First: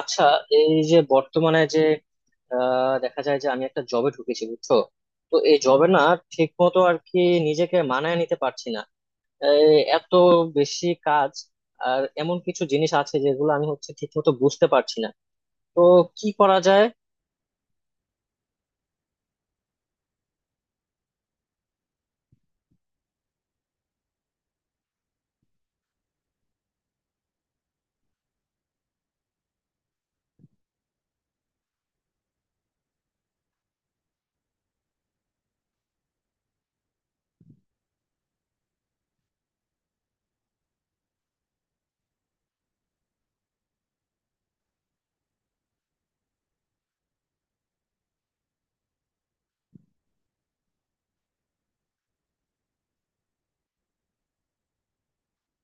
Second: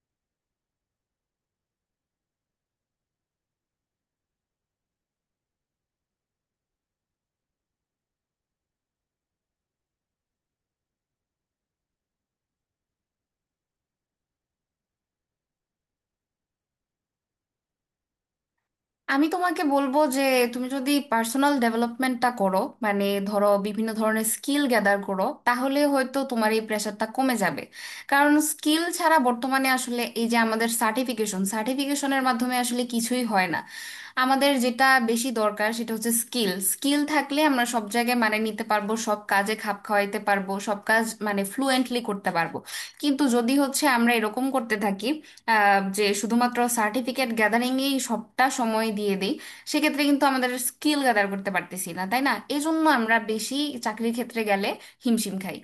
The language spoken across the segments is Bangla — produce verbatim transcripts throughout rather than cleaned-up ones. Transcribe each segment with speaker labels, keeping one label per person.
Speaker 1: আচ্ছা, এই যে বর্তমানে যে আহ, দেখা যায় যে আমি একটা জবে ঢুকেছি, বুঝছো? তো এই জবে না ঠিক মতো আর কি নিজেকে মানায় নিতে পারছি না। এই এত বেশি কাজ, আর এমন কিছু জিনিস আছে যেগুলো আমি হচ্ছে ঠিক মতো বুঝতে পারছি না। তো কি করা যায়?
Speaker 2: আমি তোমাকে বলবো যে তুমি যদি পার্সোনাল ডেভেলপমেন্টটা করো, মানে ধরো বিভিন্ন ধরনের স্কিল গ্যাদার করো, তাহলে হয়তো তোমার এই প্রেশারটা কমে যাবে। কারণ স্কিল ছাড়া বর্তমানে আসলে এই যে আমাদের সার্টিফিকেশন সার্টিফিকেশনের মাধ্যমে আসলে কিছুই হয় না। আমাদের যেটা বেশি দরকার সেটা হচ্ছে স্কিল। স্কিল থাকলে আমরা সব জায়গায় মানে নিতে পারবো, সব কাজে খাপ খাওয়াইতে পারবো, সব কাজ মানে ফ্লুয়েন্টলি করতে পারবো। কিন্তু যদি হচ্ছে আমরা এরকম করতে থাকি, আহ, যে শুধুমাত্র সার্টিফিকেট গ্যাদারিংয়েই সবটা সময় দিয়ে দিই, সেক্ষেত্রে কিন্তু আমাদের স্কিল গ্যাদার করতে পারতেছি না, তাই না? এই জন্য আমরা বেশি চাকরির ক্ষেত্রে গেলে হিমশিম খাই।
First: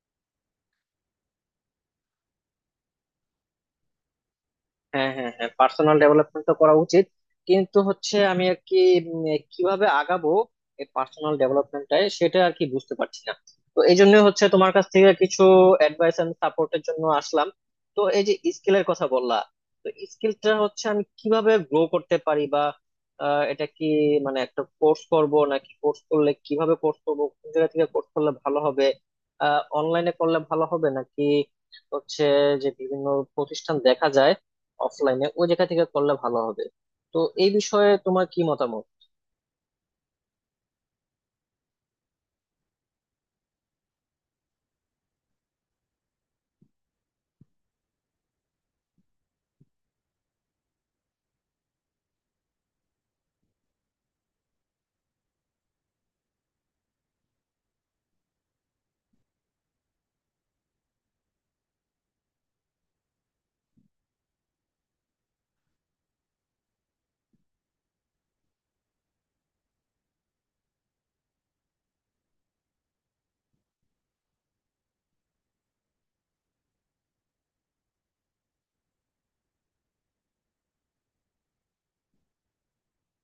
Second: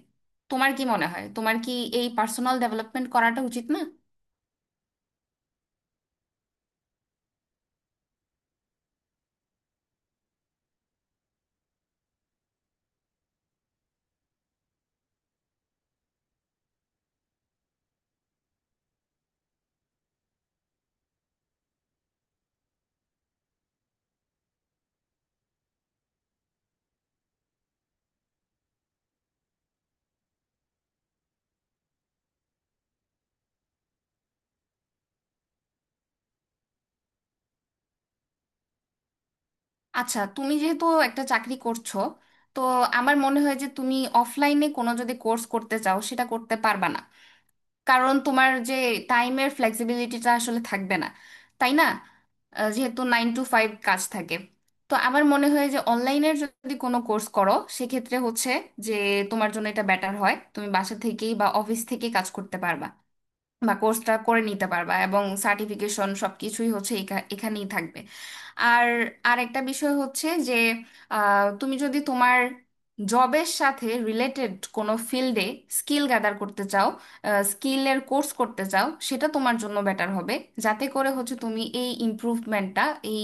Speaker 2: তোমার কি মনে হয়, তোমার কি এই পার্সোনাল ডেভেলপমেন্ট করাটা উচিত না?
Speaker 1: হ্যাঁ, হ্যাঁ, হ্যাঁ, পার্সোনাল ডেভেলপমেন্ট তো করা উচিত, কিন্তু হচ্ছে আমি আর কি উম, কিভাবে আগাবো এই পার্সোনাল ডেভেলপমেন্টটায়, সেটা আর কি বুঝতে পারছি না। তো এই জন্য হচ্ছে তোমার কাছ থেকে কিছু অ্যাডভাইস এন্ড সাপোর্টের জন্য আসলাম। তো এই যে স্কিলের কথা বললা, তো স্কিলটা হচ্ছে আমি কিভাবে গ্রো করতে পারি, বা আহ, এটা কি মানে একটা কোর্স করব, নাকি কোর্স করলে কিভাবে কোর্স করব, কোন জায়গা থেকে কোর্স করলে ভালো হবে? আহ, অনলাইনে করলে ভালো হবে, নাকি হচ্ছে যে বিভিন্ন প্রতিষ্ঠান দেখা যায়, অফলাইনে ওই জায়গা থেকে করলে ভালো হবে? তো এই বিষয়ে তোমার কি মতামত?
Speaker 2: আচ্ছা, তুমি যেহেতু একটা চাকরি করছো, তো আমার মনে হয় যে তুমি অফলাইনে কোনো যদি কোর্স করতে চাও সেটা করতে পারবা না, কারণ তোমার যে টাইমের ফ্লেক্সিবিলিটিটা আসলে থাকবে না, তাই না? আহ, যেহেতু নাইন টু ফাইভ কাজ থাকে, তো আমার মনে হয় যে অনলাইনের যদি কোনো কোর্স করো, সেক্ষেত্রে হচ্ছে যে তোমার জন্য এটা বেটার হয়। তুমি বাসা থেকেই বা অফিস থেকেই কাজ করতে পারবা বা কোর্সটা করে নিতে পারবা, এবং সার্টিফিকেশন সবকিছুই হচ্ছে এখা- এখানেই থাকবে। আর আরেকটা বিষয় হচ্ছে যে আহ, তুমি যদি তোমার জবের সাথে রিলেটেড কোনো ফিল্ডে স্কিল গ্যাদার করতে চাও, স্কিলের কোর্স করতে চাও, সেটা তোমার জন্য বেটার হবে। যাতে করে হচ্ছে তুমি এই ইমপ্রুভমেন্টটা, এই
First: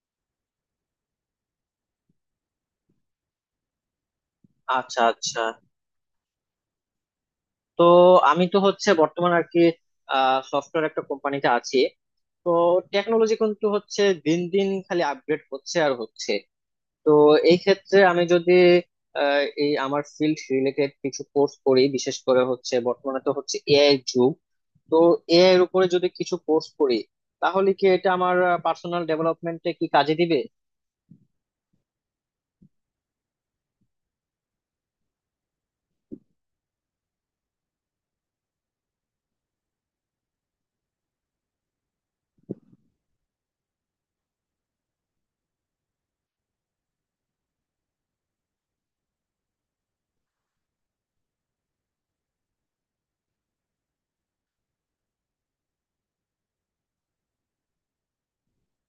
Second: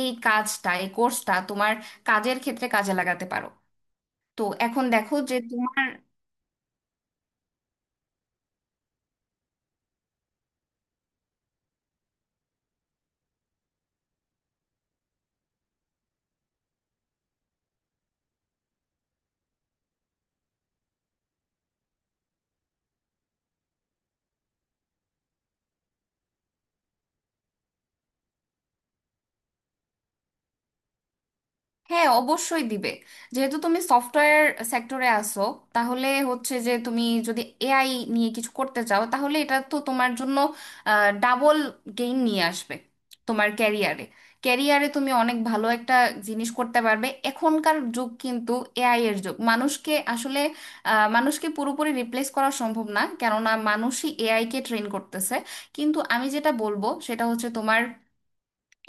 Speaker 2: এই কাজটা, এই কোর্সটা তোমার কাজের ক্ষেত্রে কাজে লাগাতে পারো। তো এখন
Speaker 1: আচ্ছা,
Speaker 2: দেখো যে
Speaker 1: আচ্ছা।
Speaker 2: তোমার
Speaker 1: তো আমি তো হচ্ছে বর্তমানে আর কি সফটওয়্যার একটা কোম্পানিতে আছি। তো টেকনোলজি কিন্তু হচ্ছে দিন দিন খালি আপগ্রেড হচ্ছে আর হচ্ছে। তো এই ক্ষেত্রে আমি যদি আহ, এই আমার ফিল্ড রিলেটেড কিছু কোর্স করি, বিশেষ করে হচ্ছে বর্তমানে তো হচ্ছে এ আই যুগ। তো এ আই এর উপরে যদি কিছু কোর্স করি, তাহলে কি এটা আমার পার্সোনাল ডেভেলপমেন্টে কি কাজে দিবে?
Speaker 2: হ্যাঁ, অবশ্যই দিবে। যেহেতু তুমি সফটওয়্যার সেক্টরে আসো, তাহলে হচ্ছে যে তুমি যদি এআই নিয়ে কিছু করতে চাও, তাহলে এটা তো তোমার জন্য ডাবল গেইন নিয়ে আসবে তোমার ক্যারিয়ারে। ক্যারিয়ারে তুমি অনেক ভালো একটা জিনিস করতে পারবে। এখনকার যুগ কিন্তু এআই এর যুগ। মানুষকে আসলে আহ, মানুষকে পুরোপুরি রিপ্লেস করা সম্ভব না, কেননা মানুষই এআই কে ট্রেন করতেছে। কিন্তু আমি যেটা বলবো সেটা হচ্ছে তোমার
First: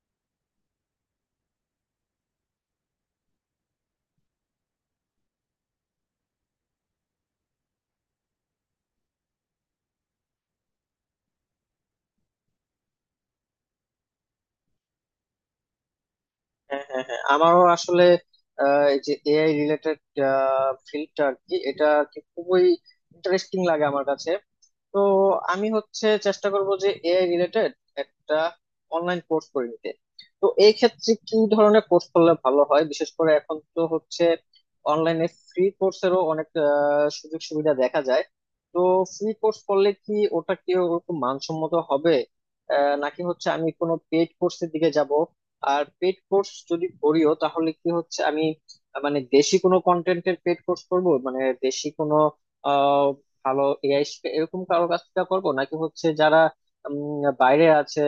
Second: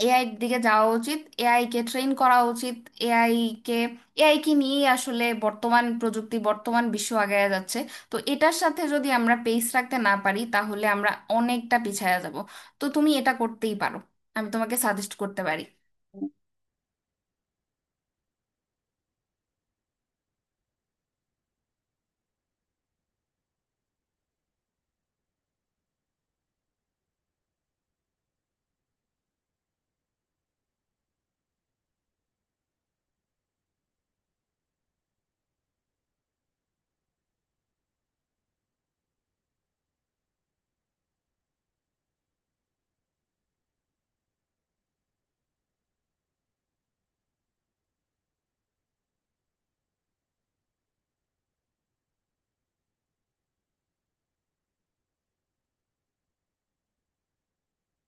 Speaker 2: এআই এর দিকে যাওয়া উচিত, এআই কে ট্রেন করা উচিত। এআই কে এআই কে নিয়েই আসলে বর্তমান প্রযুক্তি বর্তমান বিশ্ব আগায়া যাচ্ছে। তো এটার সাথে যদি আমরা পেস রাখতে না পারি, তাহলে আমরা অনেকটা পিছায়া যাব। তো তুমি এটা করতেই পারো, আমি তোমাকে সাজেস্ট করতে পারি।
Speaker 1: হ্যাঁ, হ্যাঁ, হ্যাঁ, আমারও আসলে আহ, এই যে এ আই রিলেটেড ফিল্ডটা আর কি এটা আর কি খুবই ইন্টারেস্টিং লাগে আমার কাছে। তো আমি হচ্ছে চেষ্টা করব যে এ আই রিলেটেড একটা অনলাইন কোর্স করে নিতে। তো এই ক্ষেত্রে কি ধরনের কোর্স করলে ভালো হয়? বিশেষ করে এখন তো হচ্ছে অনলাইনে ফ্রি কোর্সেরও অনেক আহ, সুযোগ সুবিধা দেখা যায়। তো ফ্রি কোর্স করলে কি ওটা কি ওরকম মানসম্মত হবে? আহ, নাকি হচ্ছে আমি কোনো পেড কোর্সের দিকে যাব? আর পেড কোর্স যদি করিও, তাহলে কি হচ্ছে আমি আহ, মানে দেশি কোনো কন্টেন্টের পেড কোর্স করব? মানে দেশি কোনো ভালো এ আই এরকম কারোর কাছ থেকে করবো, নাকি হচ্ছে যারা উম, বাইরে আছে,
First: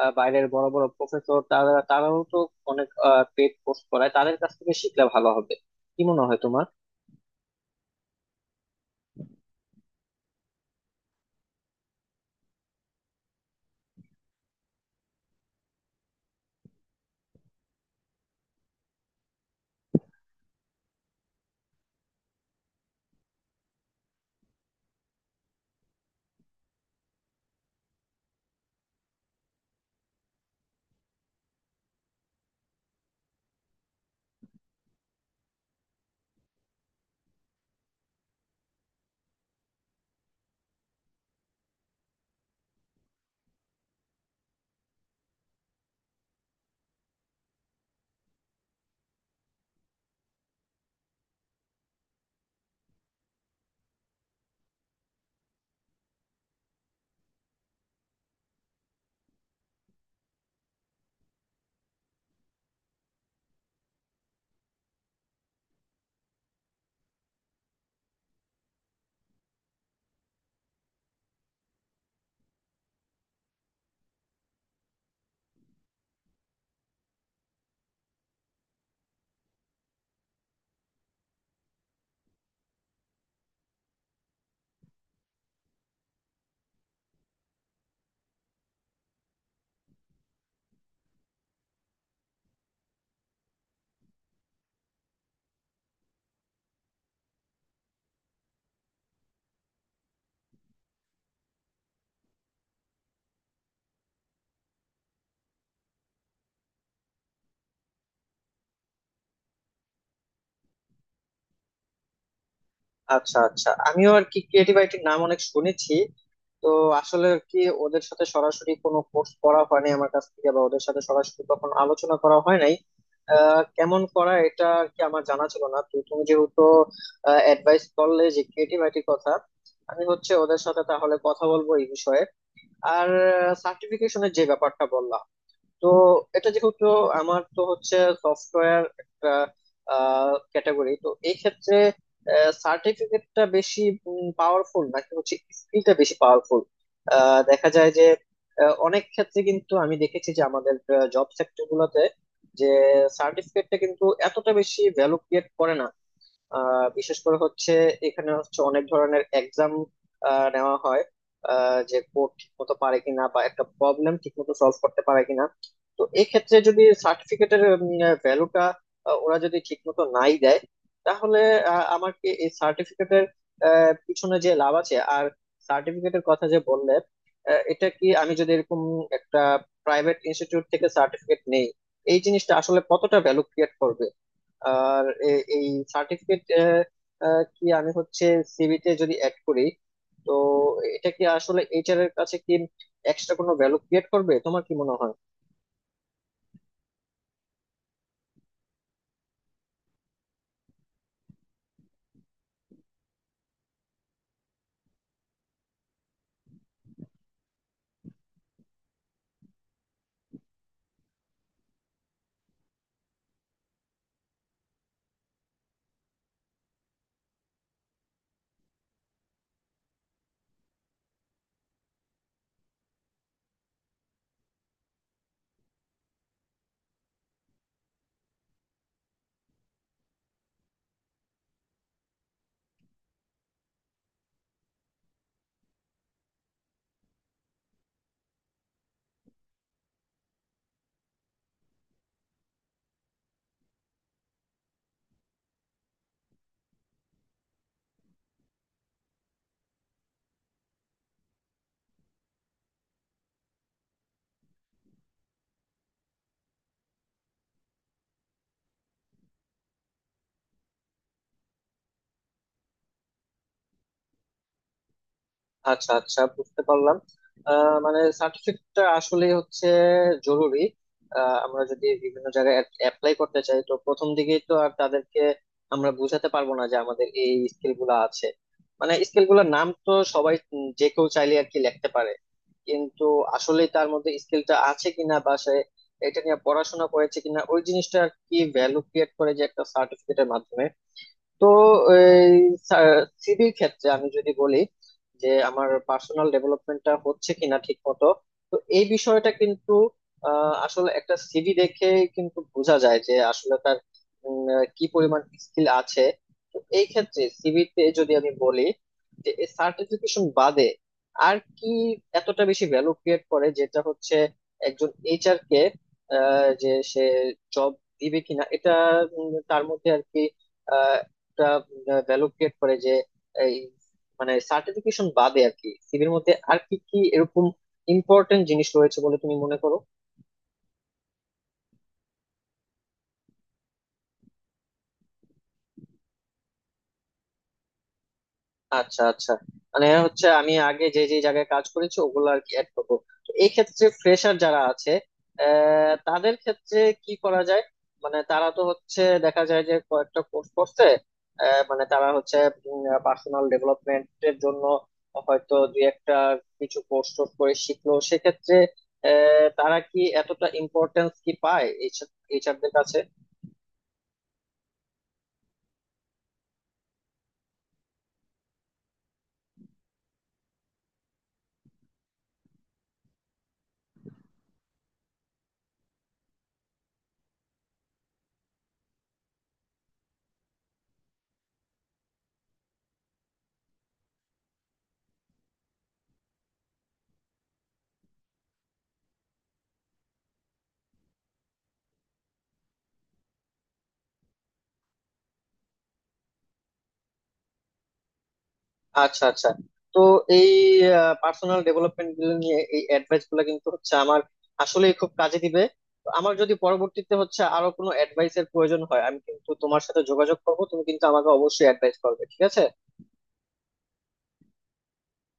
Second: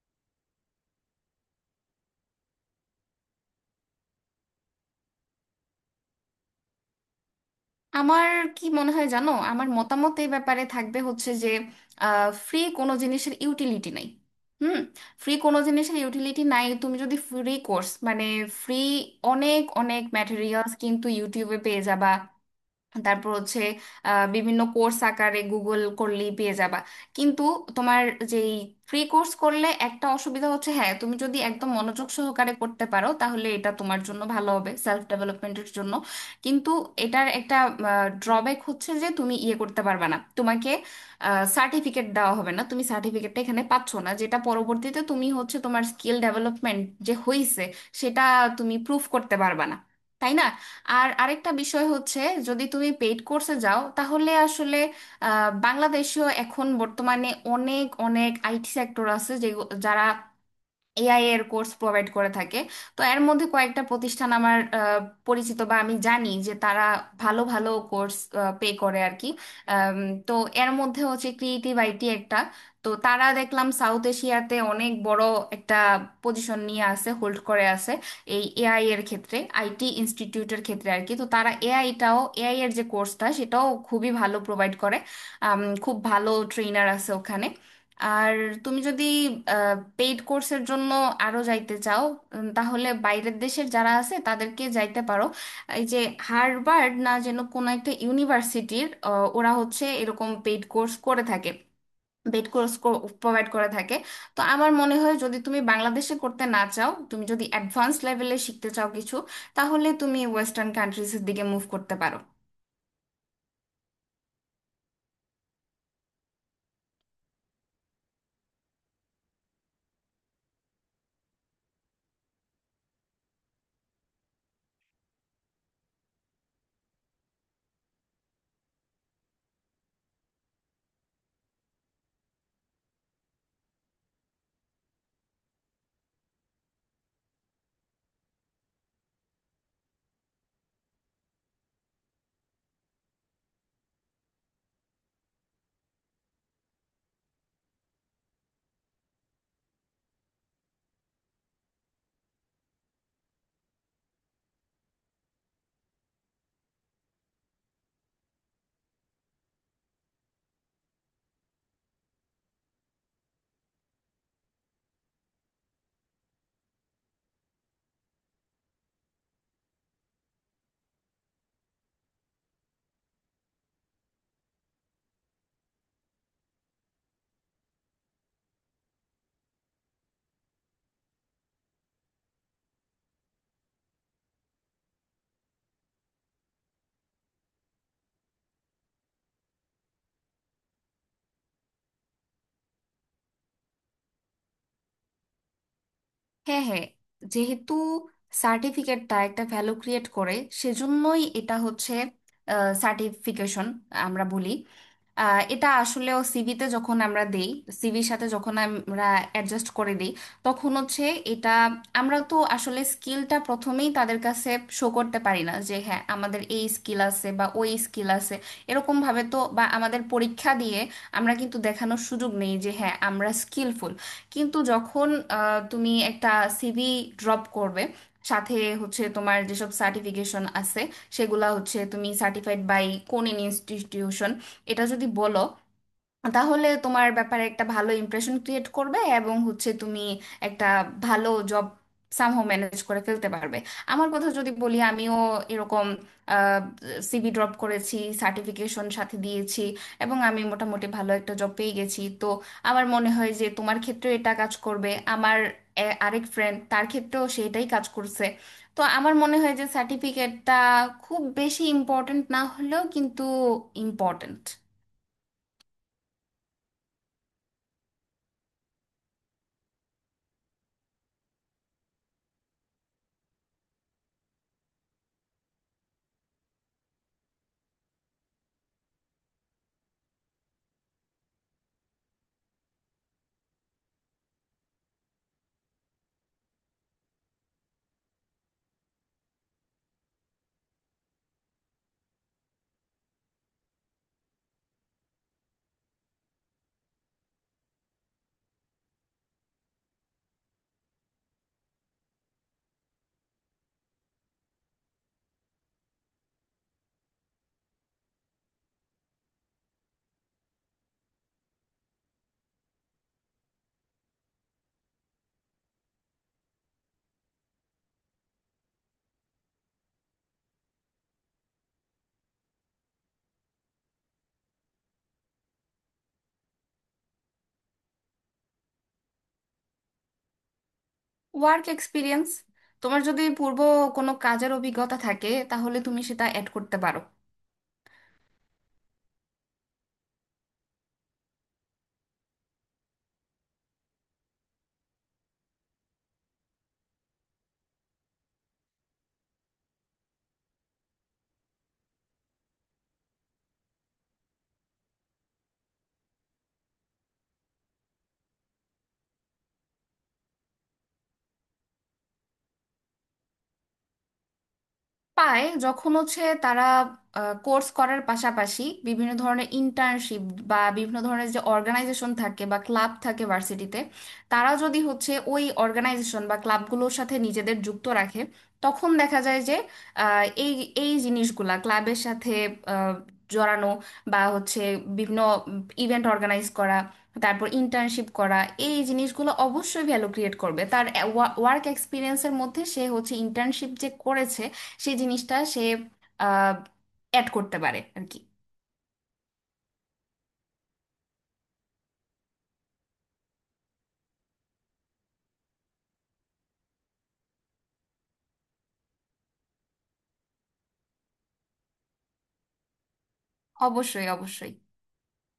Speaker 1: আহ, বাইরের বড় বড় প্রফেসর, তারা তারাও তো অনেক পেড কোর্স করায়, তাদের কাছ থেকে শিখলে ভালো হবে? কি মনে হয় তোমার?
Speaker 2: আমার কি মনে হয় জানো, আমার মতামত এই ব্যাপারে থাকবে হচ্ছে যে ফ্রি কোনো জিনিসের ইউটিলিটি নাই। হুম। ফ্রি কোনো জিনিসের ইউটিলিটি নাই। তুমি যদি ফ্রি কোর্স মানে ফ্রি, অনেক অনেক ম্যাটেরিয়ালস কিন্তু ইউটিউবে পেয়ে যাবা। তারপর হচ্ছে আহ, বিভিন্ন কোর্স আকারে গুগল করলেই পেয়ে যাবা। কিন্তু তোমার যেই ফ্রি কোর্স করলে একটা অসুবিধা হচ্ছে, হ্যাঁ তুমি যদি একদম মনোযোগ সহকারে করতে পারো তাহলে এটা তোমার জন্য ভালো হবে সেলফ ডেভেলপমেন্টের জন্য। কিন্তু এটার একটা ড্রব্যাক হচ্ছে যে তুমি ইয়ে করতে পারবে না, তোমাকে সার্টিফিকেট দেওয়া হবে না। তুমি সার্টিফিকেটটা এখানে পাচ্ছ না, যেটা পরবর্তীতে তুমি হচ্ছে তোমার স্কিল ডেভেলপমেন্ট যে হয়েছে সেটা তুমি প্রুফ করতে পারবে না, তাই না? আর আরেকটা বিষয় হচ্ছে, যদি তুমি পেইড কোর্সে যাও তাহলে আসলে আহ, বাংলাদেশেও এখন বর্তমানে অনেক অনেক আইটি সেক্টর আছে যে যারা এআই এর কোর্স প্রোভাইড করে থাকে। তো এর মধ্যে কয়েকটা প্রতিষ্ঠান আমার আহ, পরিচিত বা আমি জানি যে তারা ভালো ভালো কোর্স পে করে আর কি। আম, তো এর মধ্যে হচ্ছে ক্রিয়েটিভ আইটি একটা। তো তারা দেখলাম সাউথ এশিয়াতে অনেক বড় একটা পজিশন নিয়ে আছে, হোল্ড করে আছে এই এআই এর ক্ষেত্রে, আইটি ইনস্টিটিউটের ক্ষেত্রে আর কি। তো তারা এআইটাও, এআই এর যে কোর্সটা সেটাও খুবই ভালো প্রোভাইড করে। আম, খুব ভালো ট্রেনার আছে ওখানে। আর তুমি যদি পেইড কোর্সের জন্য আরো যাইতে চাও, উম, তাহলে বাইরের দেশের যারা আছে তাদেরকে যাইতে পারো। এই যে হার্ভার্ড না যেন কোনো একটা ইউনিভার্সিটির, ওরা হচ্ছে এরকম পেইড কোর্স করে থাকে, পেইড কোর্স প্রোভাইড করে থাকে। তো আমার মনে হয় যদি তুমি বাংলাদেশে করতে না চাও, তুমি যদি অ্যাডভান্স লেভেলে শিখতে চাও কিছু, তাহলে তুমি ওয়েস্টার্ন কান্ট্রিজের দিকে মুভ করতে পারো।
Speaker 1: আচ্ছা, আচ্ছা। আমিও আর কি ক্রিয়েটিভ রাইটিং নাম অনেক শুনেছি। তো আসলে কি ওদের সাথে সরাসরি কোনো কোর্স করা হয়নি আমার কাছ থেকে, বা ওদের সাথে সরাসরি কখনো আলোচনা করা হয় নাই। আহ, কেমন করা এটা কি আমার জানা ছিল না। তো তুমি যেহেতু অ্যাডভাইস করলে যে ক্রিয়েটিভ আইটির কথা, আমি হচ্ছে ওদের সাথে তাহলে কথা বলবো এই বিষয়ে। আর সার্টিফিকেশনের যে ব্যাপারটা বললাম, তো এটা যেহেতু আমার তো হচ্ছে সফটওয়্যার একটা ক্যাটাগরি, তো এই ক্ষেত্রে সার্টিফিকেটটা বেশি পাওয়ারফুল, নাকি হচ্ছে স্কিলটা বেশি পাওয়ারফুল? দেখা যায় যে আহ, অনেক ক্ষেত্রে কিন্তু আমি দেখেছি যে আমাদের জব সেক্টর গুলোতে যে সার্টিফিকেটটা কিন্তু এতটা বেশি ভ্যালু ক্রিয়েট করে না। আহ বিশেষ করে হচ্ছে এখানে হচ্ছে অনেক ধরনের এক্সাম নেওয়া হয়, আহ যে কোড ঠিক মতো পারে কিনা, বা একটা প্রবলেম ঠিক মতো সলভ করতে পারে কিনা। তো এক্ষেত্রে যদি সার্টিফিকেটের ভ্যালুটা ওরা যদি ঠিক মতো নাই দেয়, তাহলে আহ, আমার কি এই সার্টিফিকেটের পিছনে যে লাভ আছে? আর সার্টিফিকেটের কথা যে বললে, আহ, এটা কি আমি যদি এরকম একটা প্রাইভেট ইনস্টিটিউট থেকে সার্টিফিকেট নেই, এই জিনিসটা আসলে কতটা ভ্যালু ক্রিয়েট করবে? আর এ- এই সার্টিফিকেট কি আমি হচ্ছে সিভিতে যদি অ্যাড করি, তো এটা কি আসলে এইচ আর এর কাছে কি এক্সট্রা কোনো ভ্যালু ক্রিয়েট করবে? তোমার কি মনে হয়?
Speaker 2: হ্যাঁ, হ্যাঁ। যেহেতু সার্টিফিকেটটা একটা ভ্যালু ক্রিয়েট করে, সেজন্যই এটা হচ্ছে সার্টিফিকেশন আমরা বলি। আহ, এটা আসলেও সিভিতে যখন আমরা দেই, সিভির সাথে যখন আমরা অ্যাডজাস্ট করে দিই, তখন হচ্ছে এটা আমরা তো আসলে স্কিলটা প্রথমেই তাদের কাছে শো করতে পারি না যে হ্যাঁ আমাদের এই স্কিল আছে বা ওই স্কিল আছে এরকম ভাবে তো, বা আমাদের পরীক্ষা দিয়ে আমরা কিন্তু দেখানোর সুযোগ নেই যে হ্যাঁ আমরা স্কিলফুল। কিন্তু যখন আহ, তুমি একটা সিভি ড্রপ করবে, সাথে হচ্ছে তোমার যেসব সার্টিফিকেশন আছে সেগুলা হচ্ছে তুমি সার্টিফাইড বাই কোন ইনস্টিটিউশন, এটা যদি বলো, তাহলে তোমার ব্যাপারে একটা ভালো ইমপ্রেশন ক্রিয়েট করবে এবং হচ্ছে তুমি একটা ভালো জব সামহাও ম্যানেজ করে ফেলতে পারবে। আমার কথা যদি বলি, আমিও এরকম সিভি ড্রপ করেছি, সার্টিফিকেশন সাথে দিয়েছি এবং আমি মোটামুটি ভালো একটা জব পেয়ে গেছি। তো আমার মনে হয় যে তোমার ক্ষেত্রেও এটা কাজ করবে। আমার এ- আরেক ফ্রেন্ড, তার ক্ষেত্রেও সেটাই কাজ করছে। তো আমার মনে হয় যে সার্টিফিকেটটা খুব বেশি ইম্পর্ট্যান্ট না হলেও কিন্তু ইম্পর্ট্যান্ট।
Speaker 1: আচ্ছা, আচ্ছা, বুঝতে পারলাম। আহ, মানে সার্টিফিকেটটা আসলে হচ্ছে জরুরি। আহ, আমরা যদি বিভিন্ন জায়গায় অ্যাপ্লাই করতে চাই, তো প্রথম দিকেই তো আর তাদেরকে আমরা বোঝাতে পারবো না যে আমাদের এই স্কিল গুলা আছে। মানে স্কিল গুলার নাম তো সবাই উম, যে কেউ চাইলে আর কি লিখতে পারে। কিন্তু আসলে তার মধ্যে স্কিলটা আছে কিনা, বা সে এটা নিয়ে পড়াশোনা করেছে কিনা, ওই জিনিসটা আর কি ভ্যালু ক্রিয়েট করে, যে একটা সার্টিফিকেটের মাধ্যমে। তো এই সিভির ক্ষেত্রে আমি যদি বলি যে আমার পার্সোনাল ডেভেলপমেন্টটা হচ্ছে কিনা ঠিক মতো, তো এই বিষয়টা কিন্তু আহ, আসলে একটা সিভি দেখে কিন্তু বোঝা যায় যে আসলে তার উম, আহ, কি পরিমাণ স্কিল আছে। তো এই ক্ষেত্রে সিভিতে যদি আমি বলি যে সার্টিফিকেশন বাদে আর কি এতটা বেশি ভ্যালু ক্রিয়েট করে, যেটা হচ্ছে একজন এইচ আর কে আহ, যে সে জব দিবে কিনা, এটা উম, তার মধ্যে আর কি একটা ভ্যালু ক্রিয়েট করে। যে এই মানে সার্টিফিকেশন বাদে আর কি সিভির মধ্যে আর কি কি এরকম ইম্পর্টেন্ট জিনিস রয়েছে বলে তুমি মনে করো?
Speaker 2: ওয়ার্ক এক্সপিরিয়েন্স, তোমার যদি পূর্ব কোনো কাজের অভিজ্ঞতা থাকে তাহলে তুমি সেটা অ্যাড করতে পারো।
Speaker 1: আচ্ছা, আচ্ছা, মানে হচ্ছে আমি আগে যে যে জায়গায় কাজ করেছি ওগুলো আর কি অ্যাড করবো। তো এই ক্ষেত্রে ফ্রেশার যারা আছে, আহ, তাদের ক্ষেত্রে কি করা যায়? মানে তারা তো হচ্ছে দেখা যায় যে কয়েকটা কোর্স করছে, আহ, মানে তারা হচ্ছে পার্সোনাল ডেভেলপমেন্টের জন্য হয়তো দুই একটা কিছু কোর্স টোর্স করে শিখলো, সেক্ষেত্রে আহ, তারা কি এতটা ইম্পর্টেন্স কি পায় এইচ আর দের কাছে?
Speaker 2: পায় যখন হচ্ছে তারা কোর্স করার পাশাপাশি বিভিন্ন ধরনের ইন্টার্নশিপ বা বিভিন্ন ধরনের যে অর্গানাইজেশন থাকে বা ক্লাব থাকে ভার্সিটিতে, তারা যদি হচ্ছে ওই অর্গানাইজেশন বা ক্লাবগুলোর সাথে নিজেদের যুক্ত রাখে, তখন দেখা যায় যে আহ, এই এই জিনিসগুলা ক্লাবের সাথে আহ, জড়ানো, বা হচ্ছে বিভিন্ন ইভেন্ট অর্গানাইজ করা, তারপর ইন্টার্নশিপ করা, এই জিনিসগুলো অবশ্যই ভ্যালু ক্রিয়েট করবে তার ওয়ার্ক এক্সপিরিয়েন্সের মধ্যে। সে হচ্ছে ইন্টার্নশিপ যে করেছে সেই জিনিসটা সে আহ অ্যাড করতে পারে আর কি।
Speaker 1: আচ্ছা, আচ্ছা। তো এই পার্সোনাল ডেভেলপমেন্ট গুলো নিয়ে এই অ্যাডভাইস গুলো কিন্তু হচ্ছে আমার আসলেই খুব কাজে দিবে। তো আমার যদি পরবর্তীতে হচ্ছে আরো কোনো অ্যাডভাইস এর প্রয়োজন হয়, আমি কিন্তু তোমার সাথে যোগাযোগ করবো। তুমি কিন্তু আমাকে অবশ্যই অ্যাডভাইস করবে, ঠিক আছে?
Speaker 2: অবশ্যই, অবশ্যই।